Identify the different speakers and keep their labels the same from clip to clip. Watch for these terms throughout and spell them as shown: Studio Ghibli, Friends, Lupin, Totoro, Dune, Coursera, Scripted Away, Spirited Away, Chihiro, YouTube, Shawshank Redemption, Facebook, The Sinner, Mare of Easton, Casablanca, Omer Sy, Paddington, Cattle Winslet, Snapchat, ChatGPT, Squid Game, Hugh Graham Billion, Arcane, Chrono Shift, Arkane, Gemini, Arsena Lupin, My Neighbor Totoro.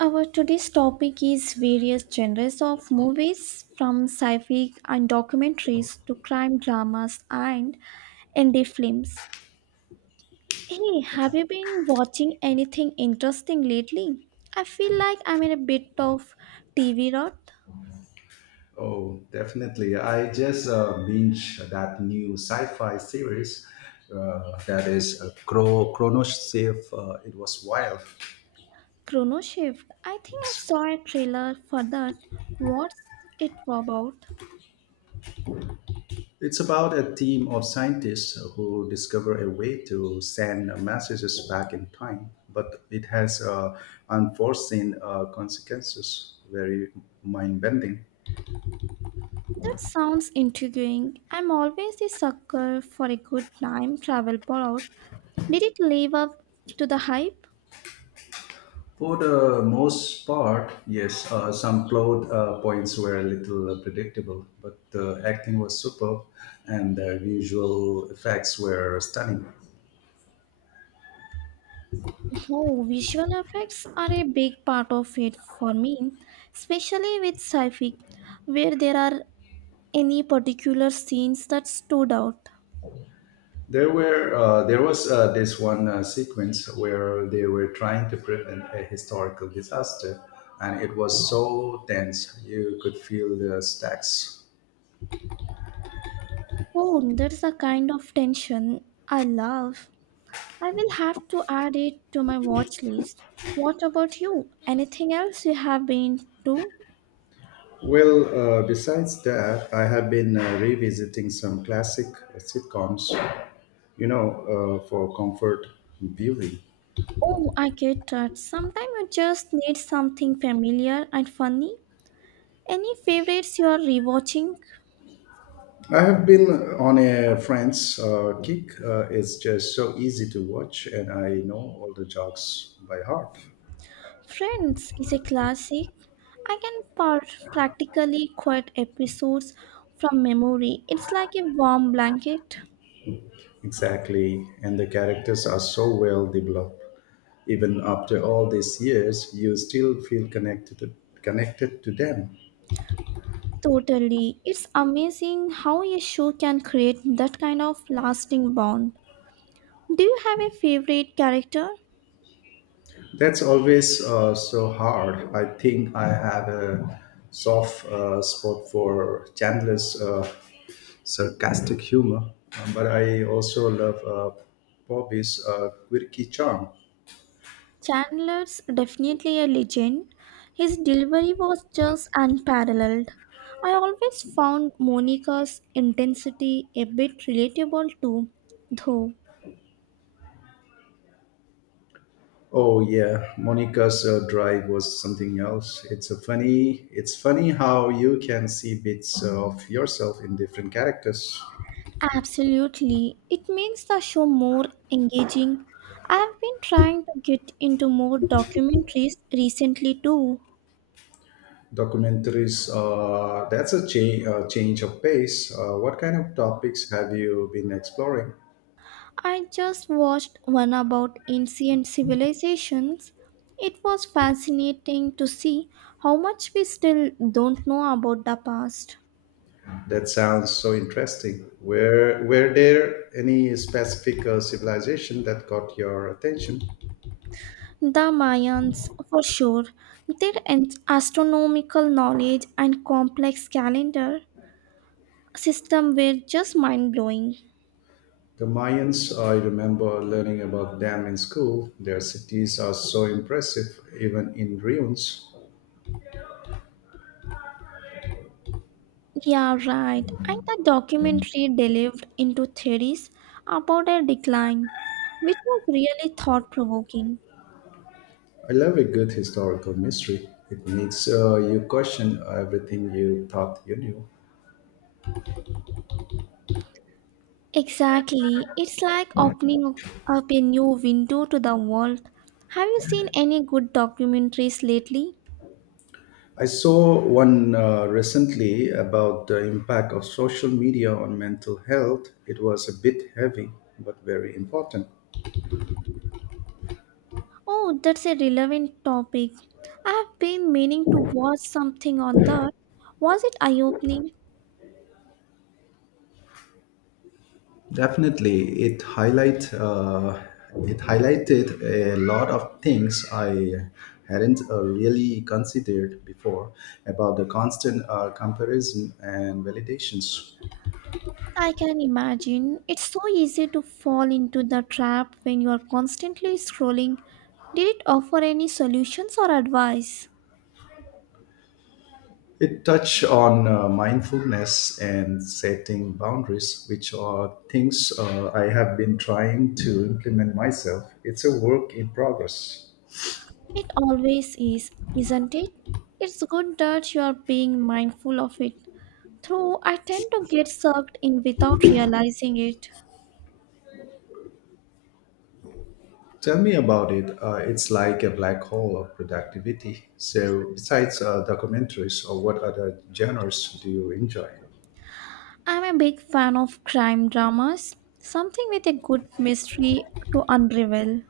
Speaker 1: Our today's topic is various genres of movies, from sci-fi and documentaries to crime dramas and indie films. Hey, have you been watching anything interesting lately? I feel like I'm in a bit of TV rot.
Speaker 2: Oh, definitely. I just binge that new sci-fi series that is Chrono Shift. It was wild.
Speaker 1: Chrono Shift. I think I
Speaker 2: Yes.
Speaker 1: saw a trailer for that. What's it about?
Speaker 2: It's about a team of scientists who discover a way to send messages back in time, but it has unforeseen consequences. Very mind-bending.
Speaker 1: That sounds intriguing. I'm always a sucker for a good time travel plot. Did it live up to the hype?
Speaker 2: For the most part, yes, some plot points were a little predictable, but the acting was superb and the visual effects were stunning.
Speaker 1: Oh, visual effects are a big part of it for me, especially with sci-fi, where there are any particular scenes that stood out.
Speaker 2: There were there was This one sequence where they were trying to prevent a historical disaster, and it was so tense you could feel the stacks.
Speaker 1: Oh, that's a kind of tension I love. I will have to add it to my watch list. What about you? Anything else you have been to?
Speaker 2: Well, besides that, I have been revisiting some classic sitcoms, you know, for comfort beauty.
Speaker 1: Oh, I get that. Sometimes you just need something familiar and funny. Any favorites you are rewatching?
Speaker 2: I have been on a Friends kick. It's just so easy to watch, and I know all the jokes by heart.
Speaker 1: Friends is a classic. I can practically quote episodes from memory. It's like a warm blanket.
Speaker 2: Exactly, and the characters are so well developed. Even after all these years, you still feel connected to them.
Speaker 1: Totally. It's amazing how a show can create that kind of lasting bond. Do you have a favorite character?
Speaker 2: That's always so hard. I think I have a soft spot for Chandler's sarcastic humor. But I also love Bobby's quirky charm.
Speaker 1: Chandler's definitely a legend. His delivery was just unparalleled. I always found Monica's intensity a bit relatable too, though.
Speaker 2: Oh yeah, Monica's drive was something else. It's a funny. It's funny how you can see bits of yourself in different characters.
Speaker 1: Absolutely. It makes the show more engaging. I've been trying to get into more documentaries recently too.
Speaker 2: Documentaries. That's a change of pace. What kind of topics have you been exploring?
Speaker 1: I just watched one about ancient civilizations. It was fascinating to see how much we still don't know about the past.
Speaker 2: That sounds so interesting. Were there any specific civilization that caught your attention?
Speaker 1: The Mayans, for sure, their astronomical knowledge and complex calendar system were just mind blowing.
Speaker 2: The Mayans, I remember learning about them in school. Their cities are so impressive, even in ruins.
Speaker 1: Yeah, right. And the documentary delved into theories about their decline, which was really thought provoking.
Speaker 2: I love a good historical mystery. It makes you question everything you thought you knew.
Speaker 1: Exactly. It's like opening up a new window to the world. Have you seen any good documentaries lately?
Speaker 2: I saw one recently about the impact of social media on mental health. It was a bit heavy, but very important.
Speaker 1: Oh, that's a relevant topic. I have been meaning to watch something on that. Was it eye opening?
Speaker 2: Definitely, it highlighted a lot of things I hadn't really considered before about the constant comparison and validations.
Speaker 1: I can imagine. It's so easy to fall into the trap when you are constantly scrolling. Did it offer any solutions or advice?
Speaker 2: It touched on mindfulness and setting boundaries, which are things I have been trying to implement myself. It's a work in progress.
Speaker 1: It always is, isn't it? It's good that you are being mindful of it. Though I tend to get sucked in without realizing it.
Speaker 2: Tell me about it. It's like a black hole of productivity. So, besides documentaries, or what other genres do you enjoy?
Speaker 1: I'm a big fan of crime dramas, something with a good mystery to unravel.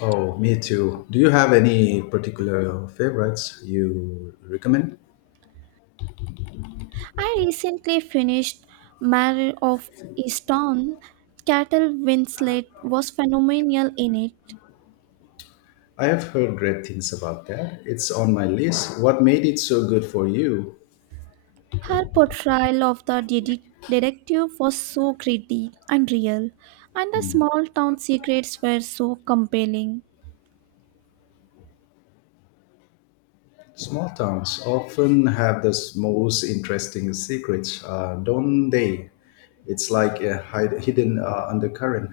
Speaker 2: Oh, me too. Do you have any particular favorites you recommend?
Speaker 1: I recently finished Mare of Easton. Cattle Winslet was phenomenal in it.
Speaker 2: I have heard great things about that. It's on my list. What made it so good for you?
Speaker 1: Her portrayal of the detective was so gritty and real, and the small town secrets were so compelling.
Speaker 2: Small towns often have the most interesting secrets, don't they? It's like a hidden undercurrent.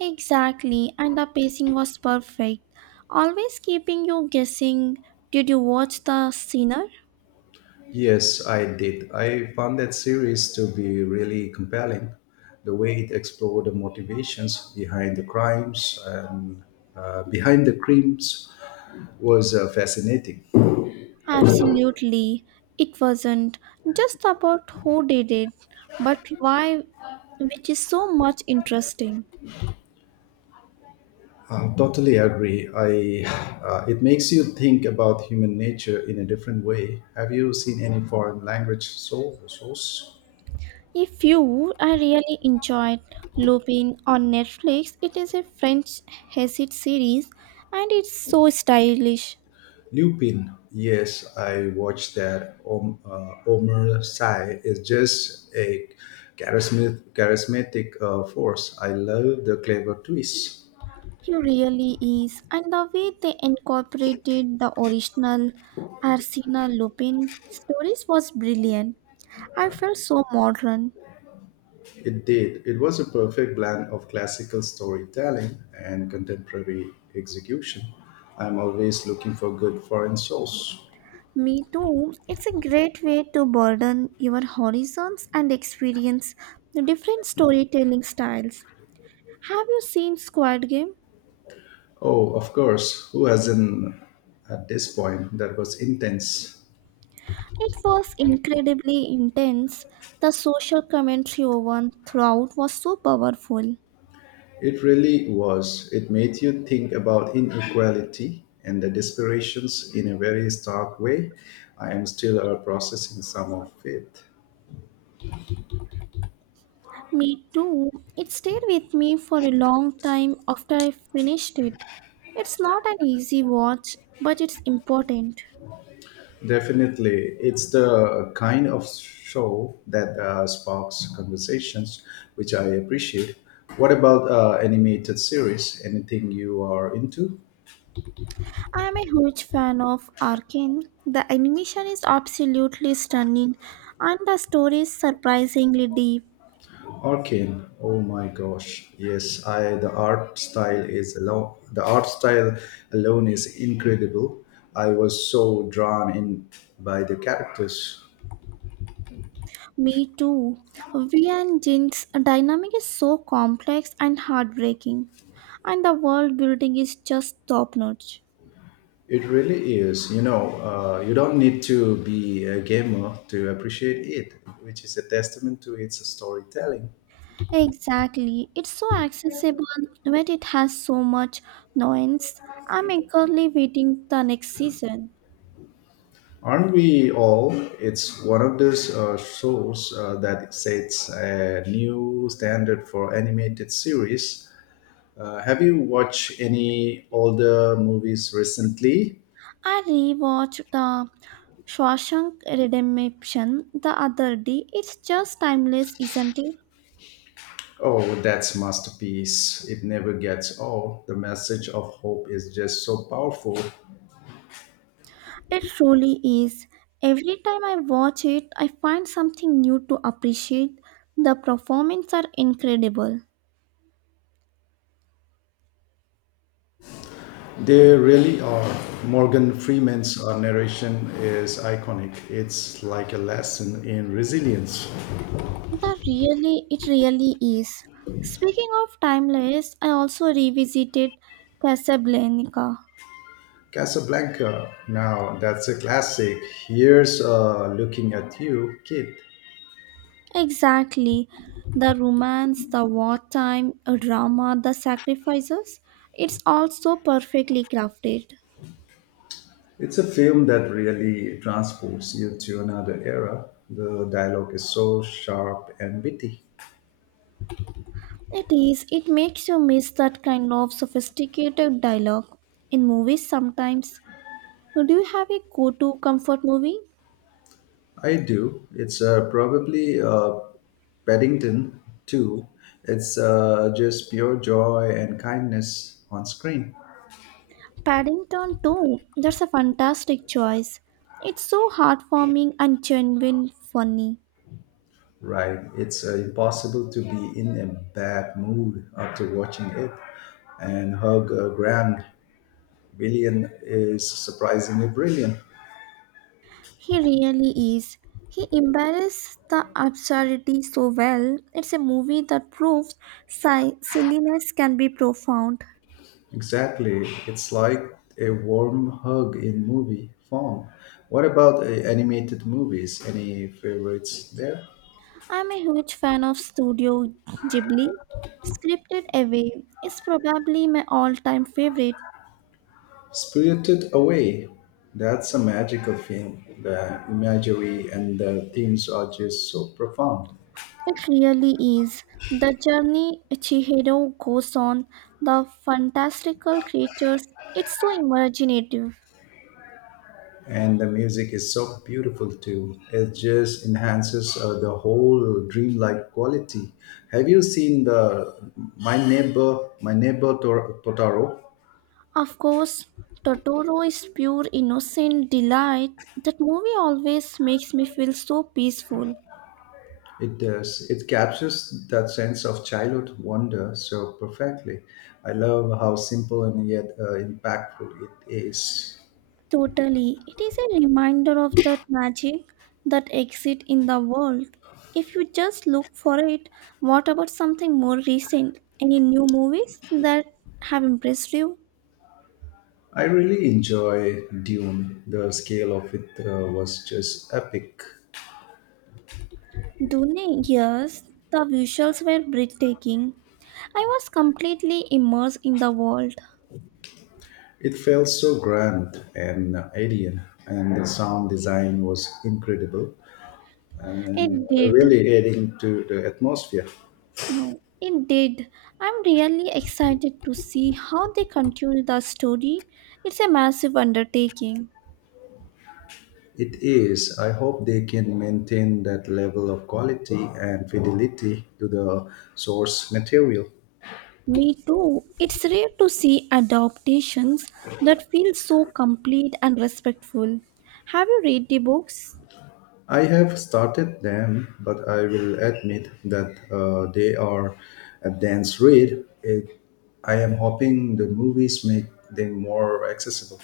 Speaker 1: Exactly, and the pacing was perfect. Always keeping you guessing. Did you watch The Sinner?
Speaker 2: Yes, I did. I found that series to be really compelling. The way it explored the motivations behind the crimes was fascinating.
Speaker 1: Absolutely. It wasn't just about who did it, but why, which is so much interesting.
Speaker 2: I totally agree. I It makes you think about human nature in a different way. Have you seen any foreign language source?
Speaker 1: If you I really enjoyed Lupin on Netflix. It is a French hesite series and it's so stylish.
Speaker 2: Lupin. Yes, I watched that. Omer Sy is just a charismatic force. I love the clever twists.
Speaker 1: He really is, and the way they incorporated the original Arsena Lupin stories was brilliant. I felt so modern.
Speaker 2: It did. It was a perfect blend of classical storytelling and contemporary execution. I'm always looking for good foreign source.
Speaker 1: Me too. It's a great way to broaden your horizons and experience the different storytelling styles. Have you seen Squid Game?
Speaker 2: Oh, of course. Who hasn't at this point? That was intense.
Speaker 1: It was incredibly intense. The social commentary over throughout was so powerful.
Speaker 2: It really was. It made you think about inequality and the desperations in a very stark way. I am still processing some of it.
Speaker 1: Me too. It stayed with me for a long time after I finished it. It's not an easy watch, but it's important.
Speaker 2: Definitely, it's the kind of show that sparks conversations, which I appreciate. What about animated series? Anything you are into?
Speaker 1: I am a huge fan of Arkane. The animation is absolutely stunning and the story is surprisingly deep.
Speaker 2: Arcane. Oh my gosh. Yes, I the art style is alone the art style alone is incredible. I was so drawn in by the characters.
Speaker 1: Me too. V and Jin's dynamic is so complex and heartbreaking, and the world building is just top notch.
Speaker 2: It really is. You don't need to be a gamer to appreciate it, which is a testament to its storytelling.
Speaker 1: Exactly. It's so accessible when it has so much nuance. I'm eagerly waiting the next season.
Speaker 2: Aren't we all? It's one of those shows that sets a new standard for animated series. Have you watched any older movies recently?
Speaker 1: I rewatched the Shawshank Redemption the other day. It's just timeless, isn't it?
Speaker 2: Oh, that's masterpiece. It never gets old. The message of hope is just so powerful.
Speaker 1: It truly is. Every time I watch it, I find something new to appreciate. The performances are incredible.
Speaker 2: They really are. Morgan Freeman's narration is iconic. It's like a lesson in resilience.
Speaker 1: It really is. Speaking of timeless, I also revisited Casablanca.
Speaker 2: Casablanca. Now that's a classic. Here's looking at you, kid.
Speaker 1: Exactly. The romance, the wartime drama, the sacrifices. It's all so perfectly crafted.
Speaker 2: It's a film that really transports you to another era. The dialogue is so sharp and witty.
Speaker 1: It is, it makes you miss that kind of sophisticated dialogue. In movies sometimes, do you have a go-to comfort movie?
Speaker 2: I do. It's probably Paddington too. It's just pure joy and kindness on screen.
Speaker 1: Paddington too. That's a fantastic choice. It's so heartwarming and genuine funny.
Speaker 2: Right. It's impossible to be in a bad mood after watching it. And Hugh Graham Billion is surprisingly brilliant.
Speaker 1: He really is. He embarrasses the absurdity so well. It's a movie that proves silliness can be profound.
Speaker 2: Exactly. It's like a warm hug in movie form. What about animated movies? Any favorites there?
Speaker 1: I'm a huge fan of Studio Ghibli. Scripted Away is probably my all-time favorite.
Speaker 2: Spirited Away. That's a magical film. The imagery and the themes are just so profound.
Speaker 1: It really is. The journey Chihiro goes on, the fantastical creatures, it's so imaginative.
Speaker 2: And the music is so beautiful too. It just enhances the whole dreamlike quality. Have you seen the Totoro?
Speaker 1: Of course, Totoro is pure innocent delight. That movie always makes me feel so peaceful.
Speaker 2: It does. It captures that sense of childhood wonder so perfectly. I love how simple and yet impactful it is.
Speaker 1: Totally. It is a reminder of that magic that exists in the world. If you just look for it, what about something more recent? Any new movies that have impressed you?
Speaker 2: I really enjoy Dune. The scale of it was just epic.
Speaker 1: Dune, yes, the visuals were breathtaking. I was completely immersed in the world.
Speaker 2: It felt so grand and alien, and the sound design was incredible and
Speaker 1: It did.
Speaker 2: really adding to the atmosphere.
Speaker 1: Oh, it did. I'm really excited to see how they continue the story. It's a massive undertaking.
Speaker 2: It is. I hope they can maintain that level of quality and fidelity to the source material.
Speaker 1: Me too. It's rare to see adaptations that feel so complete and respectful. Have you read the books?
Speaker 2: I have started them, but I will admit that they are a dense read. I am hoping the movies make them more accessible.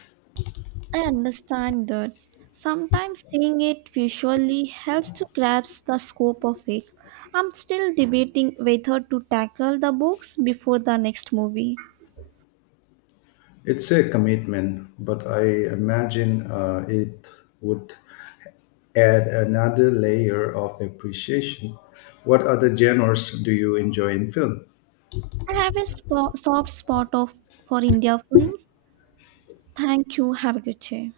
Speaker 1: I understand that. Sometimes seeing it visually helps to grasp the scope of it. I'm still debating whether to tackle the books before the next movie.
Speaker 2: It's a commitment, but I imagine it would add another layer of appreciation. What other genres do you enjoy in film?
Speaker 1: I have a soft spot of for India films. Thank you. Have a good day.